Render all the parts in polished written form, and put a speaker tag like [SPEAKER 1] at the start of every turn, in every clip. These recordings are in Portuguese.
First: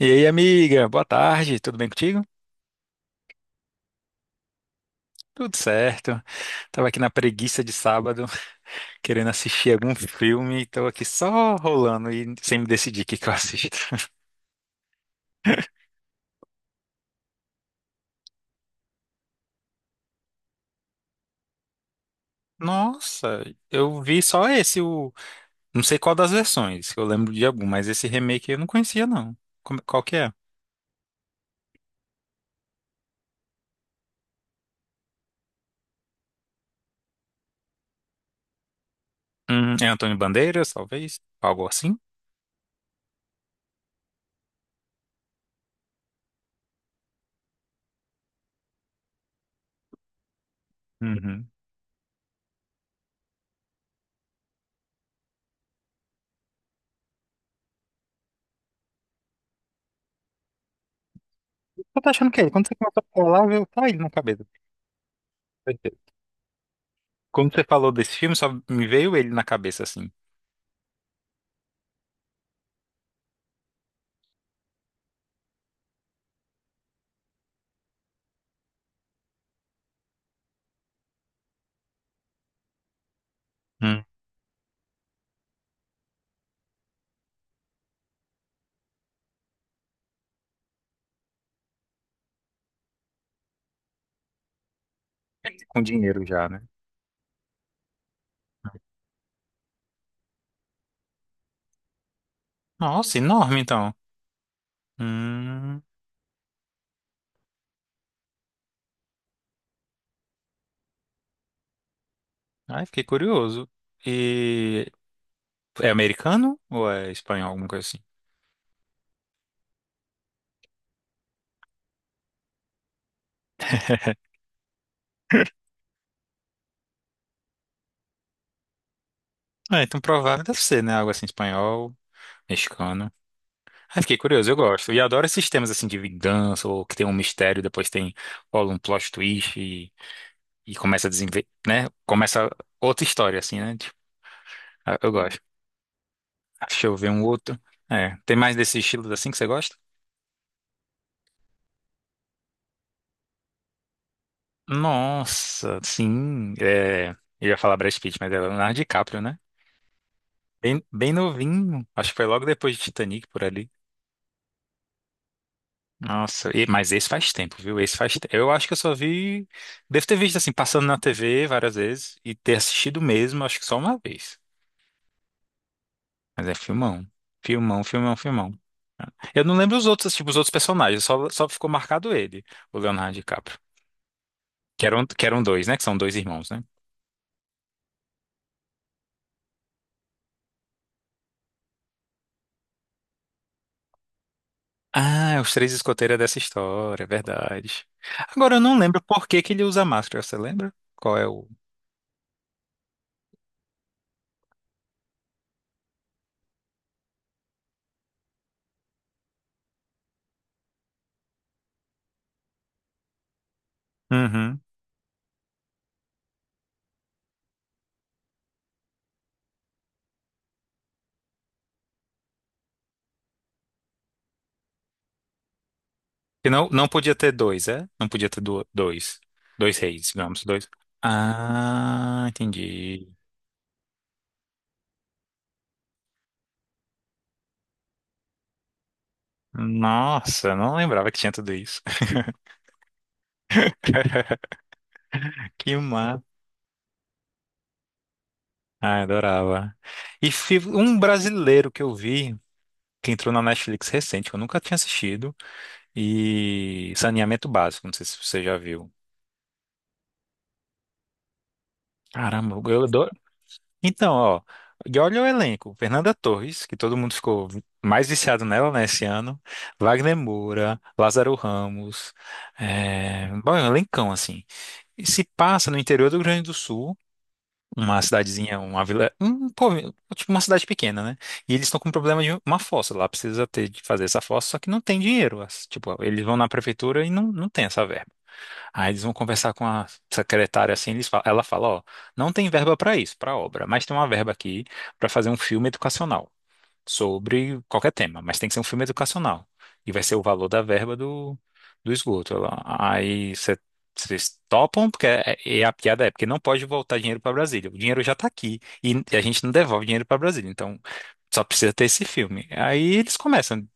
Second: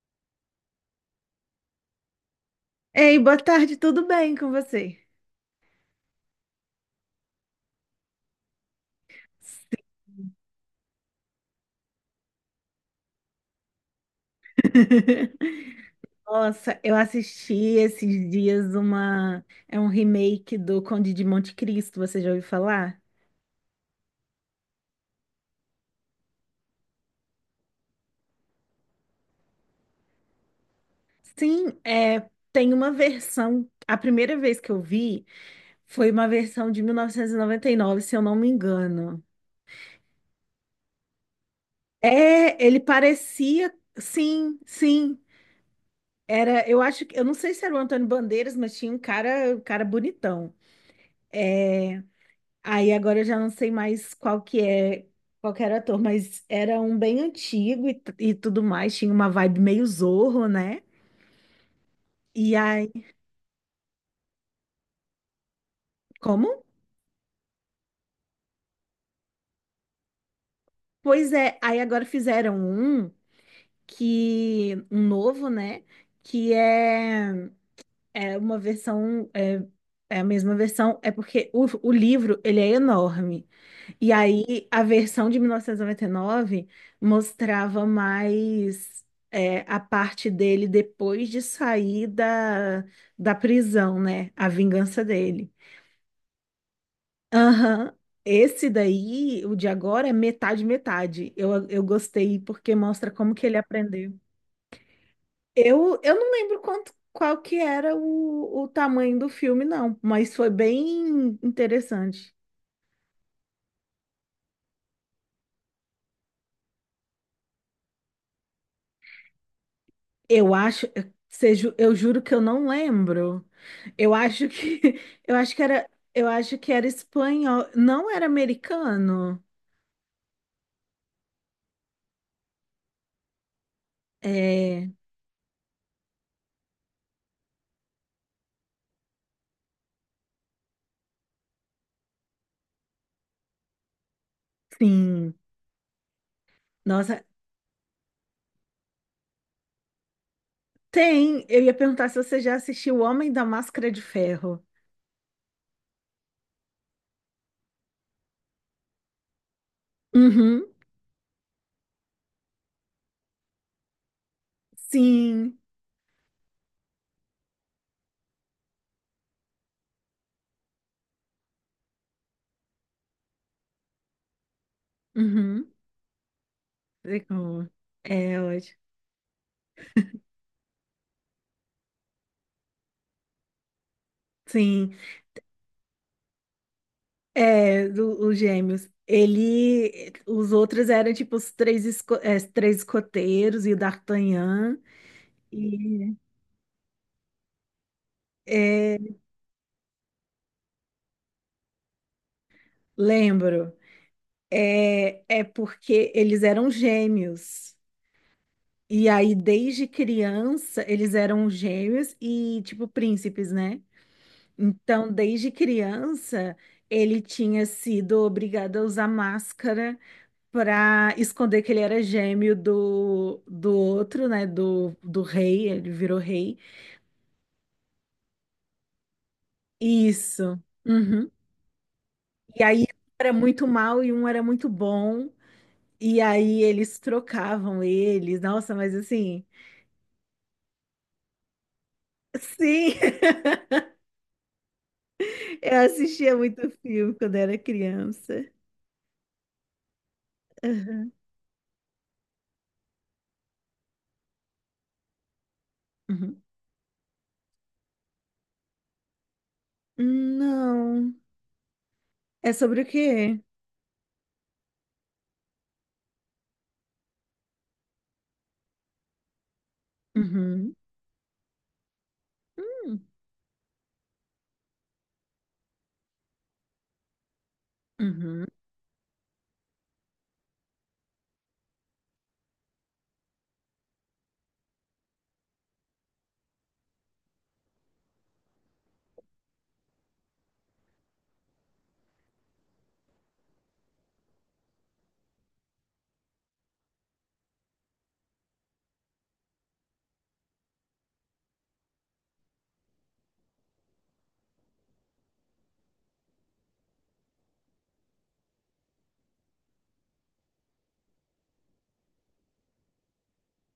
[SPEAKER 1] E aí, amiga, boa tarde, tudo bem contigo?
[SPEAKER 2] Ei, boa tarde, tudo bem com você?
[SPEAKER 1] Tudo certo. Tava aqui na preguiça de sábado, querendo assistir algum filme, e tô aqui só rolando e sem me decidir o que eu assisto.
[SPEAKER 2] Nossa, eu assisti esses dias uma. É um remake do Conde de Monte Cristo, você já ouviu falar?
[SPEAKER 1] Nossa, eu vi só esse, não sei qual das versões, eu lembro de algum, mas esse remake eu não conhecia, não. Qual que é?
[SPEAKER 2] Sim, é, tem uma versão. A primeira vez que eu vi foi uma versão de 1999, se eu não me engano.
[SPEAKER 1] É Antônio Bandeiras, talvez? Algo assim?
[SPEAKER 2] É, ele parecia. Sim, sim. Era, eu acho que. Eu não sei se era o Antônio Bandeiras, mas tinha um cara bonitão.
[SPEAKER 1] Uhum.
[SPEAKER 2] É, aí agora eu já não sei mais qual que é, qual que era o ator, mas era um bem antigo e, e tudo mais, tinha uma vibe meio Zorro, né?
[SPEAKER 1] Eu tô achando que é ele.
[SPEAKER 2] E
[SPEAKER 1] Quando você
[SPEAKER 2] aí,
[SPEAKER 1] começou a falar, veio tá ele na cabeça.
[SPEAKER 2] como?
[SPEAKER 1] Quando você falou desse filme, só me veio ele na cabeça, assim.
[SPEAKER 2] Pois é, aí agora fizeram um que, um novo, né? Que é É uma versão, é, é a mesma versão, é porque o livro, ele é enorme. E aí, a versão de 1999 mostrava mais é, a parte dele depois de sair da prisão, né? A vingança dele.
[SPEAKER 1] Com dinheiro já, né?
[SPEAKER 2] Aham. Esse daí, o de agora, é metade, metade. Eu gostei porque mostra
[SPEAKER 1] Nossa,
[SPEAKER 2] como que ele
[SPEAKER 1] enorme então.
[SPEAKER 2] aprendeu.
[SPEAKER 1] Hum,
[SPEAKER 2] Eu não lembro quanto, qual que era o tamanho do filme, não, mas foi bem interessante.
[SPEAKER 1] ai, fiquei curioso. E é americano ou é espanhol, alguma coisa assim?
[SPEAKER 2] Eu acho, seja, eu juro que eu não lembro. Eu acho que, eu acho que era, eu acho que era espanhol, não era americano.
[SPEAKER 1] É, então provável deve ser, né? Algo assim, espanhol, mexicano. Ai, fiquei curioso, eu
[SPEAKER 2] É,
[SPEAKER 1] gosto. E adoro esses temas assim de vingança, ou que tem um mistério, depois tem rola um plot twist e começa a desenvolver, né? Começa outra história, assim, né? Tipo, ah, eu
[SPEAKER 2] sim.
[SPEAKER 1] gosto. Ah, deixa eu ver um
[SPEAKER 2] Nossa,
[SPEAKER 1] outro. É, tem mais desse estilo assim que você gosta?
[SPEAKER 2] tem. Eu ia perguntar se você já assistiu O Homem da Máscara de Ferro.
[SPEAKER 1] Nossa, sim. É, eu ia falar Brad Pitt, mas é Leonardo DiCaprio, né?
[SPEAKER 2] Uhum,
[SPEAKER 1] Bem, bem novinho. Acho que foi logo depois de Titanic por ali.
[SPEAKER 2] sim.
[SPEAKER 1] Nossa, mas esse faz tempo, viu? Esse faz tempo. Eu acho que eu só vi. Devo ter visto assim, passando na TV várias vezes e ter assistido mesmo, acho que só uma vez.
[SPEAKER 2] Uhum.
[SPEAKER 1] Mas é filmão.
[SPEAKER 2] Sei como.
[SPEAKER 1] Filmão, filmão,
[SPEAKER 2] É
[SPEAKER 1] filmão.
[SPEAKER 2] ótimo.
[SPEAKER 1] Eu não lembro os outros, tipo, os outros personagens, só ficou marcado ele, o Leonardo DiCaprio. Que
[SPEAKER 2] Sim.
[SPEAKER 1] eram, que eram dois, né? Que são dois irmãos, né?
[SPEAKER 2] É, os gêmeos. Ele, os outros eram tipo os três, os três escoteiros e o D'Artagnan.
[SPEAKER 1] Ah, os três escoteiros
[SPEAKER 2] E
[SPEAKER 1] é dessa história, é verdade. Agora eu não
[SPEAKER 2] é,
[SPEAKER 1] lembro por que que ele usa máscara, você lembra? Qual é o.
[SPEAKER 2] lembro, é, é porque eles eram gêmeos. E aí, desde criança, eles eram gêmeos e tipo príncipes, né?
[SPEAKER 1] Uhum.
[SPEAKER 2] Então, desde criança, ele tinha sido obrigado a usar máscara pra esconder que ele era gêmeo do outro, né? Do rei, ele virou
[SPEAKER 1] Que
[SPEAKER 2] rei.
[SPEAKER 1] não, não podia ter dois, é? Não podia ter dois. Dois reis, digamos,
[SPEAKER 2] Isso.
[SPEAKER 1] dois.
[SPEAKER 2] Uhum.
[SPEAKER 1] Ah,
[SPEAKER 2] E aí um
[SPEAKER 1] entendi.
[SPEAKER 2] era muito mal e um era muito bom. E aí eles trocavam eles. Nossa, mas assim,
[SPEAKER 1] Nossa, não lembrava que tinha tudo isso.
[SPEAKER 2] sim,
[SPEAKER 1] Que
[SPEAKER 2] eu
[SPEAKER 1] má.
[SPEAKER 2] assistia muito filme quando era criança.
[SPEAKER 1] Ah, adorava. E um
[SPEAKER 2] Uhum.
[SPEAKER 1] brasileiro que eu vi, que entrou na Netflix recente, que eu nunca tinha assistido,
[SPEAKER 2] Uhum.
[SPEAKER 1] e Saneamento Básico, não sei se você já viu.
[SPEAKER 2] Não. É
[SPEAKER 1] Caramba,
[SPEAKER 2] sobre
[SPEAKER 1] eu,
[SPEAKER 2] o quê?
[SPEAKER 1] então, ó, e olha o elenco. Fernanda Torres, que todo mundo ficou mais viciado nela, né, esse ano. Wagner
[SPEAKER 2] Uhum.
[SPEAKER 1] Moura, Lázaro Ramos.
[SPEAKER 2] Hum.
[SPEAKER 1] Bom, é um elencão, assim. E se passa no interior do Rio Grande do Sul, uma
[SPEAKER 2] Uhum.
[SPEAKER 1] cidadezinha, uma vila, um, tipo uma cidade pequena, né? E eles estão com problema de uma fossa lá, precisa ter de fazer essa fossa, só que não tem dinheiro. Tipo, eles vão na prefeitura e não tem essa verba. Aí eles vão conversar com a secretária assim, ela fala, ó, não tem verba para isso, para obra, mas tem uma verba aqui para fazer um filme educacional sobre qualquer tema, mas tem que ser um filme educacional. E vai ser o valor da verba do esgoto. Vocês topam, porque e a piada é porque não pode voltar dinheiro para Brasília. O dinheiro já está aqui e a gente não devolve dinheiro para Brasília, então só precisa ter esse filme. Aí eles começam.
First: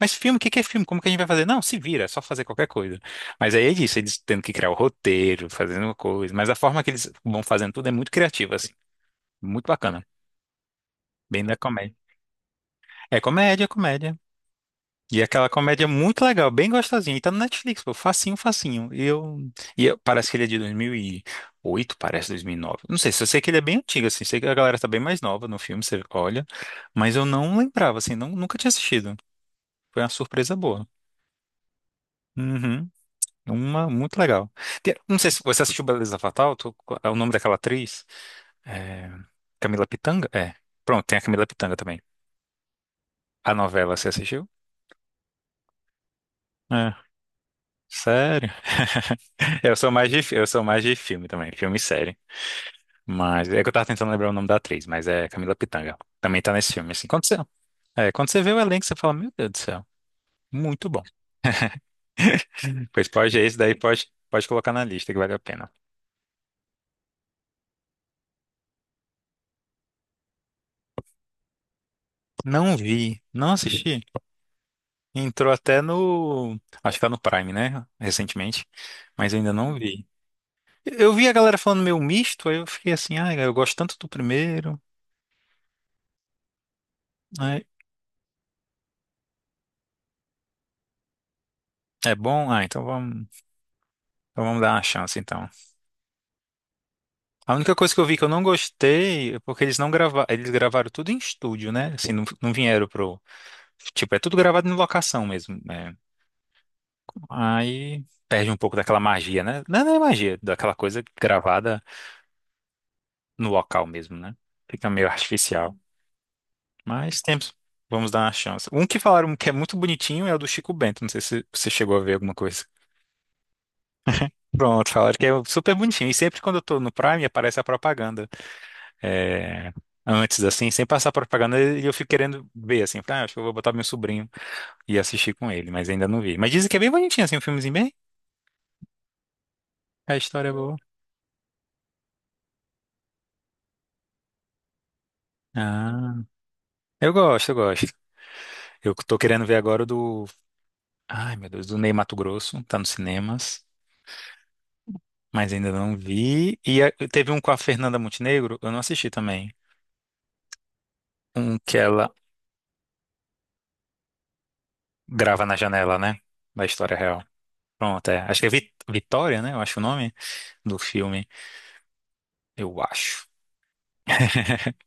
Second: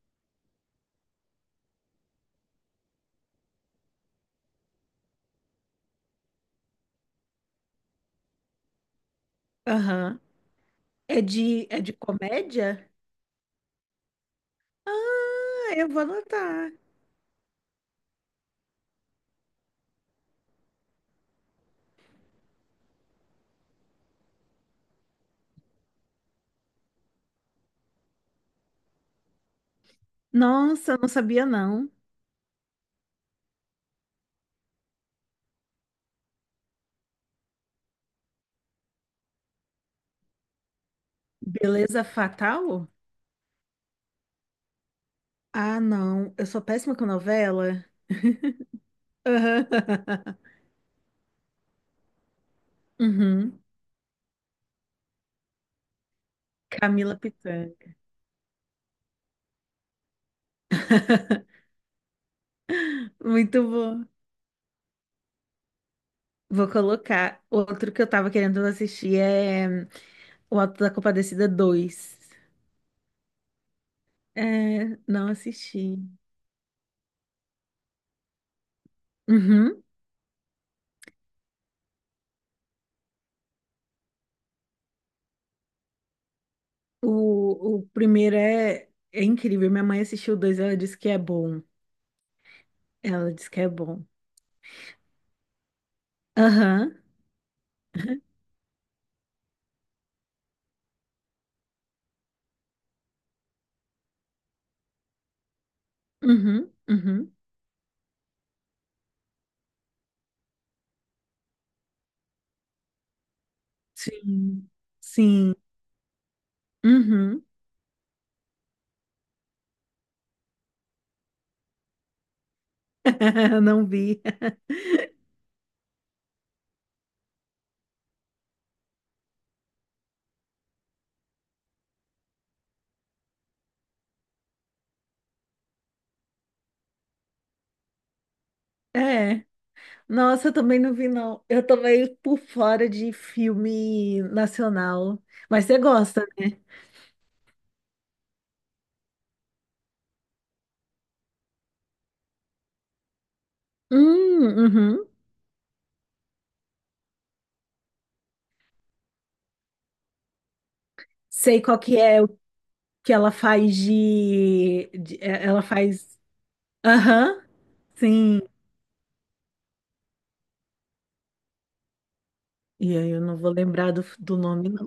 [SPEAKER 1] Mas filme, o que que é filme? Como que a gente vai fazer? Não, se vira, é só fazer qualquer coisa. Mas aí é isso, eles tendo que criar o roteiro, fazendo uma coisa. Mas a forma que eles vão fazendo tudo é muito criativa, assim. Muito bacana.
[SPEAKER 2] Aham.
[SPEAKER 1] Bem da
[SPEAKER 2] É de
[SPEAKER 1] comédia.
[SPEAKER 2] comédia?
[SPEAKER 1] É comédia, comédia. E aquela
[SPEAKER 2] Ah,
[SPEAKER 1] comédia
[SPEAKER 2] eu vou
[SPEAKER 1] muito legal, bem
[SPEAKER 2] anotar.
[SPEAKER 1] gostosinha. E tá no Netflix, pô, facinho, facinho. Parece que ele é de 2008, parece 2009. Não sei, só sei que ele é bem antigo, assim. Sei que a galera tá bem mais nova no filme, você olha. Mas eu não lembrava, assim, não, nunca tinha assistido. Foi uma surpresa boa.
[SPEAKER 2] Nossa, eu não sabia não.
[SPEAKER 1] Uhum. Uma muito legal. Não sei se você assistiu Beleza Fatal, é o nome daquela atriz. É, Camila Pitanga? É. Pronto, tem a Camila Pitanga também.
[SPEAKER 2] Beleza Fatal?
[SPEAKER 1] A novela você assistiu?
[SPEAKER 2] Ah, não. Eu sou
[SPEAKER 1] É.
[SPEAKER 2] péssima com novela.
[SPEAKER 1] Sério?
[SPEAKER 2] Aham.
[SPEAKER 1] Eu sou mais de, eu sou mais de filme também, filme e série. Mas
[SPEAKER 2] Uhum.
[SPEAKER 1] é que eu tava tentando lembrar o nome da atriz, mas é Camila Pitanga. Também tá nesse filme, assim.
[SPEAKER 2] Camila Pitanga.
[SPEAKER 1] Quando você vê o elenco, você fala, meu Deus do céu, muito bom. Pois pode, esse
[SPEAKER 2] Muito
[SPEAKER 1] daí
[SPEAKER 2] bom.
[SPEAKER 1] pode colocar na lista que vale a pena.
[SPEAKER 2] Vou colocar. Outro que eu tava querendo assistir é O Auto da Compadecida Dois.
[SPEAKER 1] Não vi, não assisti.
[SPEAKER 2] É, não
[SPEAKER 1] Entrou até
[SPEAKER 2] assisti.
[SPEAKER 1] no. Acho que tá no Prime, né? Recentemente. Mas eu ainda não
[SPEAKER 2] Uhum.
[SPEAKER 1] vi. Eu vi a galera falando meio misto, aí eu fiquei assim, ah, eu gosto tanto do primeiro. Né?
[SPEAKER 2] O primeiro é, é incrível. Minha mãe assistiu o dois, ela disse que é bom.
[SPEAKER 1] É bom?
[SPEAKER 2] Ela disse que é bom.
[SPEAKER 1] Então vamos dar uma chance, então.
[SPEAKER 2] Aham.
[SPEAKER 1] A única coisa que eu vi que eu não gostei é porque eles não gravaram. Eles gravaram tudo em estúdio, né? Assim, não vieram pro. Tipo, é tudo gravado em locação mesmo. Né?
[SPEAKER 2] Uhum. Uhum.
[SPEAKER 1] Aí perde um pouco daquela magia, né? Não é magia, daquela coisa gravada no local mesmo, né?
[SPEAKER 2] Sim.
[SPEAKER 1] Fica meio
[SPEAKER 2] Sim.
[SPEAKER 1] artificial. Mas
[SPEAKER 2] Uhum.
[SPEAKER 1] temos. Vamos dar uma chance. Um que falaram que é muito bonitinho é o do Chico Bento. Não sei se você chegou a ver alguma coisa.
[SPEAKER 2] Não vi.
[SPEAKER 1] Pronto, falaram que é super bonitinho. E sempre quando eu tô no Prime aparece a propaganda. É, antes, assim, sem passar a propaganda, e eu fico querendo ver, assim. Ah, acho que eu vou botar meu sobrinho e assistir com ele, mas ainda não vi. Mas dizem que é bem bonitinho, assim, um filmezinho bem.
[SPEAKER 2] É.
[SPEAKER 1] A história
[SPEAKER 2] Nossa,
[SPEAKER 1] é
[SPEAKER 2] eu
[SPEAKER 1] boa.
[SPEAKER 2] também não vi, não. Eu tô meio por fora de filme nacional. Mas você
[SPEAKER 1] Ah,
[SPEAKER 2] gosta, né?
[SPEAKER 1] eu gosto, eu gosto. Eu tô querendo ver agora o do. Ai, meu Deus, do Ney Matogrosso. Tá nos cinemas.
[SPEAKER 2] Uhum.
[SPEAKER 1] Mas ainda não vi. E teve um com a Fernanda Montenegro, eu não assisti também. Um
[SPEAKER 2] Sei
[SPEAKER 1] que
[SPEAKER 2] qual que
[SPEAKER 1] ela
[SPEAKER 2] é o que ela faz de...
[SPEAKER 1] grava
[SPEAKER 2] é,
[SPEAKER 1] na
[SPEAKER 2] ela
[SPEAKER 1] janela,
[SPEAKER 2] faz...
[SPEAKER 1] né? Da história real.
[SPEAKER 2] Aham,
[SPEAKER 1] Pronto, é. Acho
[SPEAKER 2] sim.
[SPEAKER 1] que é Vitória, né? Eu acho o nome do filme. Eu
[SPEAKER 2] E aí eu
[SPEAKER 1] acho.
[SPEAKER 2] não vou lembrar do nome, não.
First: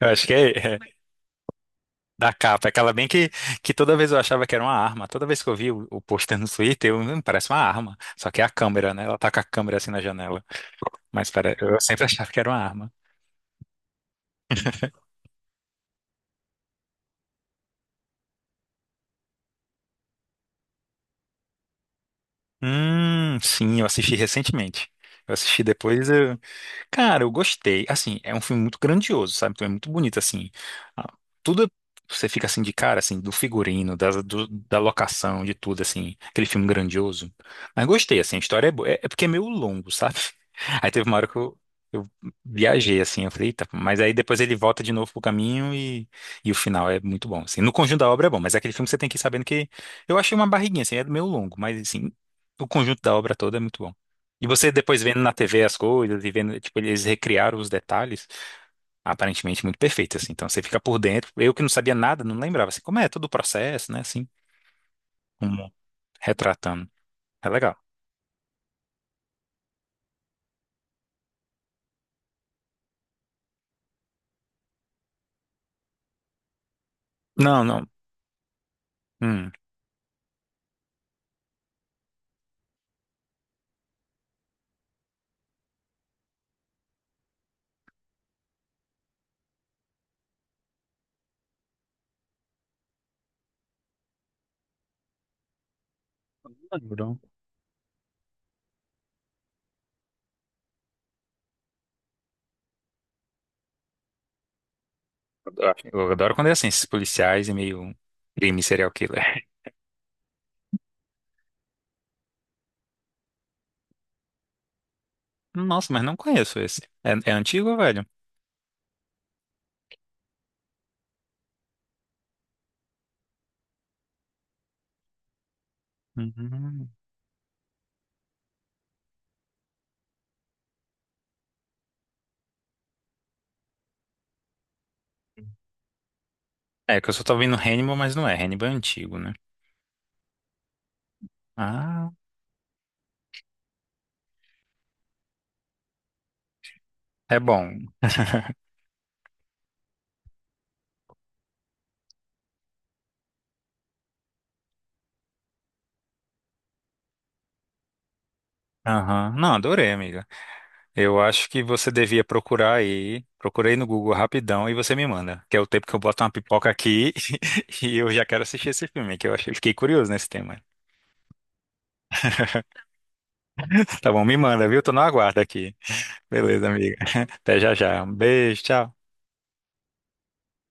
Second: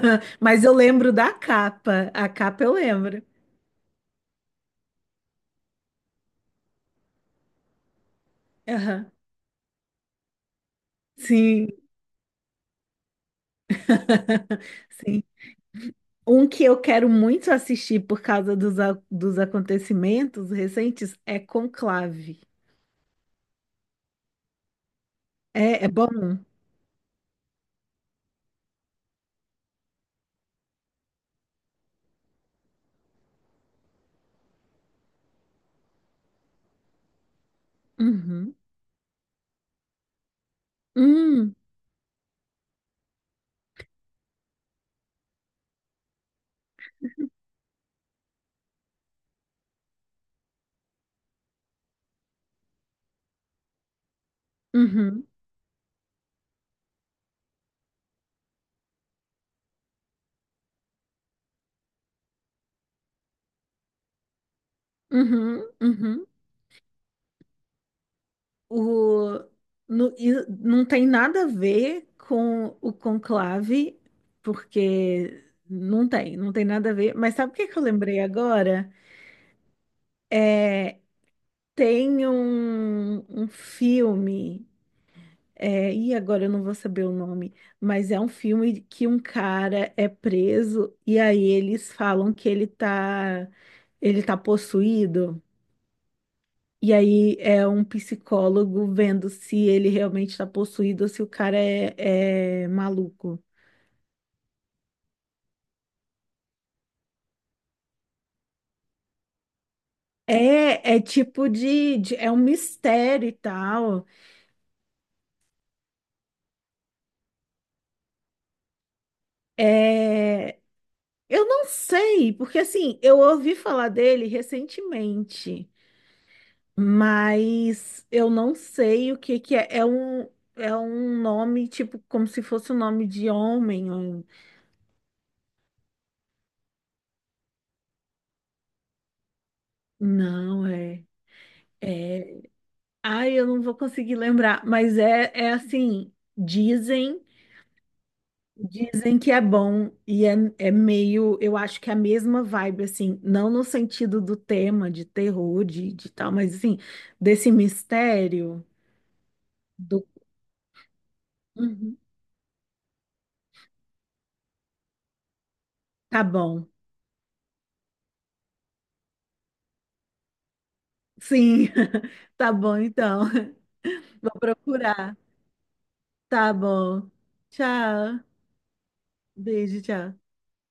[SPEAKER 1] Eu acho que
[SPEAKER 2] Mas eu
[SPEAKER 1] é
[SPEAKER 2] lembro da capa. A
[SPEAKER 1] da
[SPEAKER 2] capa
[SPEAKER 1] capa.
[SPEAKER 2] eu
[SPEAKER 1] Aquela bem
[SPEAKER 2] lembro.
[SPEAKER 1] que toda vez eu achava que era uma arma. Toda vez que eu vi o pôster no Twitter, eu, parece uma arma." Só que é a câmera, né?
[SPEAKER 2] Aham,
[SPEAKER 1] Ela tá com a câmera assim na janela. Mas pera,
[SPEAKER 2] sim.
[SPEAKER 1] eu sempre achava que era uma arma.
[SPEAKER 2] Sim. Um que eu quero muito assistir por causa dos, dos acontecimentos recentes é Conclave.
[SPEAKER 1] Sim, eu assisti recentemente. Eu assisti
[SPEAKER 2] É, é bom.
[SPEAKER 1] depois. Eu, cara, eu gostei. Assim, é um filme muito grandioso, sabe? Então é muito bonito, assim. Ah, tudo, você fica assim de cara, assim, do figurino, da locação, de tudo, assim. Aquele filme grandioso. Mas gostei, assim, a
[SPEAKER 2] Uhum.
[SPEAKER 1] história é boa. É, é porque é meio longo, sabe? Aí teve uma hora que
[SPEAKER 2] Hum,
[SPEAKER 1] eu, eu viajei, assim, eu falei, eita, mas aí depois ele volta de novo pro caminho e o final é muito bom, assim. No conjunto da obra é bom, mas é aquele filme que você tem que ir sabendo que... Eu achei uma barriguinha, assim, é meio longo, mas, assim, o conjunto da obra toda é muito bom. E você depois vendo
[SPEAKER 2] uhum.
[SPEAKER 1] na TV as coisas e vendo, tipo, eles recriaram os detalhes, aparentemente muito perfeito, assim. Então você fica por dentro. Eu que não sabia nada, não lembrava, assim, como é todo o processo, né, assim,
[SPEAKER 2] Uhum.
[SPEAKER 1] como
[SPEAKER 2] Uhum.
[SPEAKER 1] retratando. É legal.
[SPEAKER 2] O, e não tem nada a ver com o conclave, porque não tem, não tem nada a ver. Mas sabe o
[SPEAKER 1] Não,
[SPEAKER 2] que que eu
[SPEAKER 1] não.
[SPEAKER 2] lembrei agora?
[SPEAKER 1] Hum.
[SPEAKER 2] Tem um, um filme. É, e agora eu não vou saber o nome, mas é um filme que um cara é preso e aí eles falam que ele tá possuído.
[SPEAKER 1] Não,
[SPEAKER 2] E aí é um psicólogo vendo se ele realmente está possuído ou se o cara é, é maluco.
[SPEAKER 1] eu adoro, eu adoro quando é assim, esses policiais e meio crime serial killer.
[SPEAKER 2] É, é tipo é um mistério e tal.
[SPEAKER 1] Nossa, mas não conheço esse. É, é antigo, velho?
[SPEAKER 2] É, eu não sei, porque assim, eu ouvi falar dele recentemente.
[SPEAKER 1] Uhum.
[SPEAKER 2] Mas eu não sei o que que é. É um nome, tipo, como se fosse um nome de homem. Ou...
[SPEAKER 1] É, que eu só tô vendo Hannibal, mas não é. Hannibal é antigo, né?
[SPEAKER 2] Não, é.
[SPEAKER 1] Ah,
[SPEAKER 2] Ai, eu não vou conseguir lembrar. Mas é, é assim, dizem,
[SPEAKER 1] é bom.
[SPEAKER 2] dizem que é bom. E é, é meio, eu acho que é a mesma vibe, assim, não no sentido do tema de terror, de tal, mas assim, desse mistério
[SPEAKER 1] Aham. Não, adorei,
[SPEAKER 2] do.
[SPEAKER 1] amigo. Eu acho que você
[SPEAKER 2] Uhum,
[SPEAKER 1] devia procurar aí. Procurei no Google rapidão e você me manda. Que é o tempo que eu
[SPEAKER 2] tá
[SPEAKER 1] boto uma
[SPEAKER 2] bom.
[SPEAKER 1] pipoca aqui e eu já quero assistir esse filme, que eu achei, fiquei curioso nesse tema.
[SPEAKER 2] Sim, tá bom então.
[SPEAKER 1] Tá bom,
[SPEAKER 2] Vou
[SPEAKER 1] me manda, viu? Tô no
[SPEAKER 2] procurar.
[SPEAKER 1] aguardo aqui.
[SPEAKER 2] Tá
[SPEAKER 1] Beleza, amiga.
[SPEAKER 2] bom.
[SPEAKER 1] Até já já. Um
[SPEAKER 2] Tchau.
[SPEAKER 1] beijo, tchau.
[SPEAKER 2] Beijo, tchau.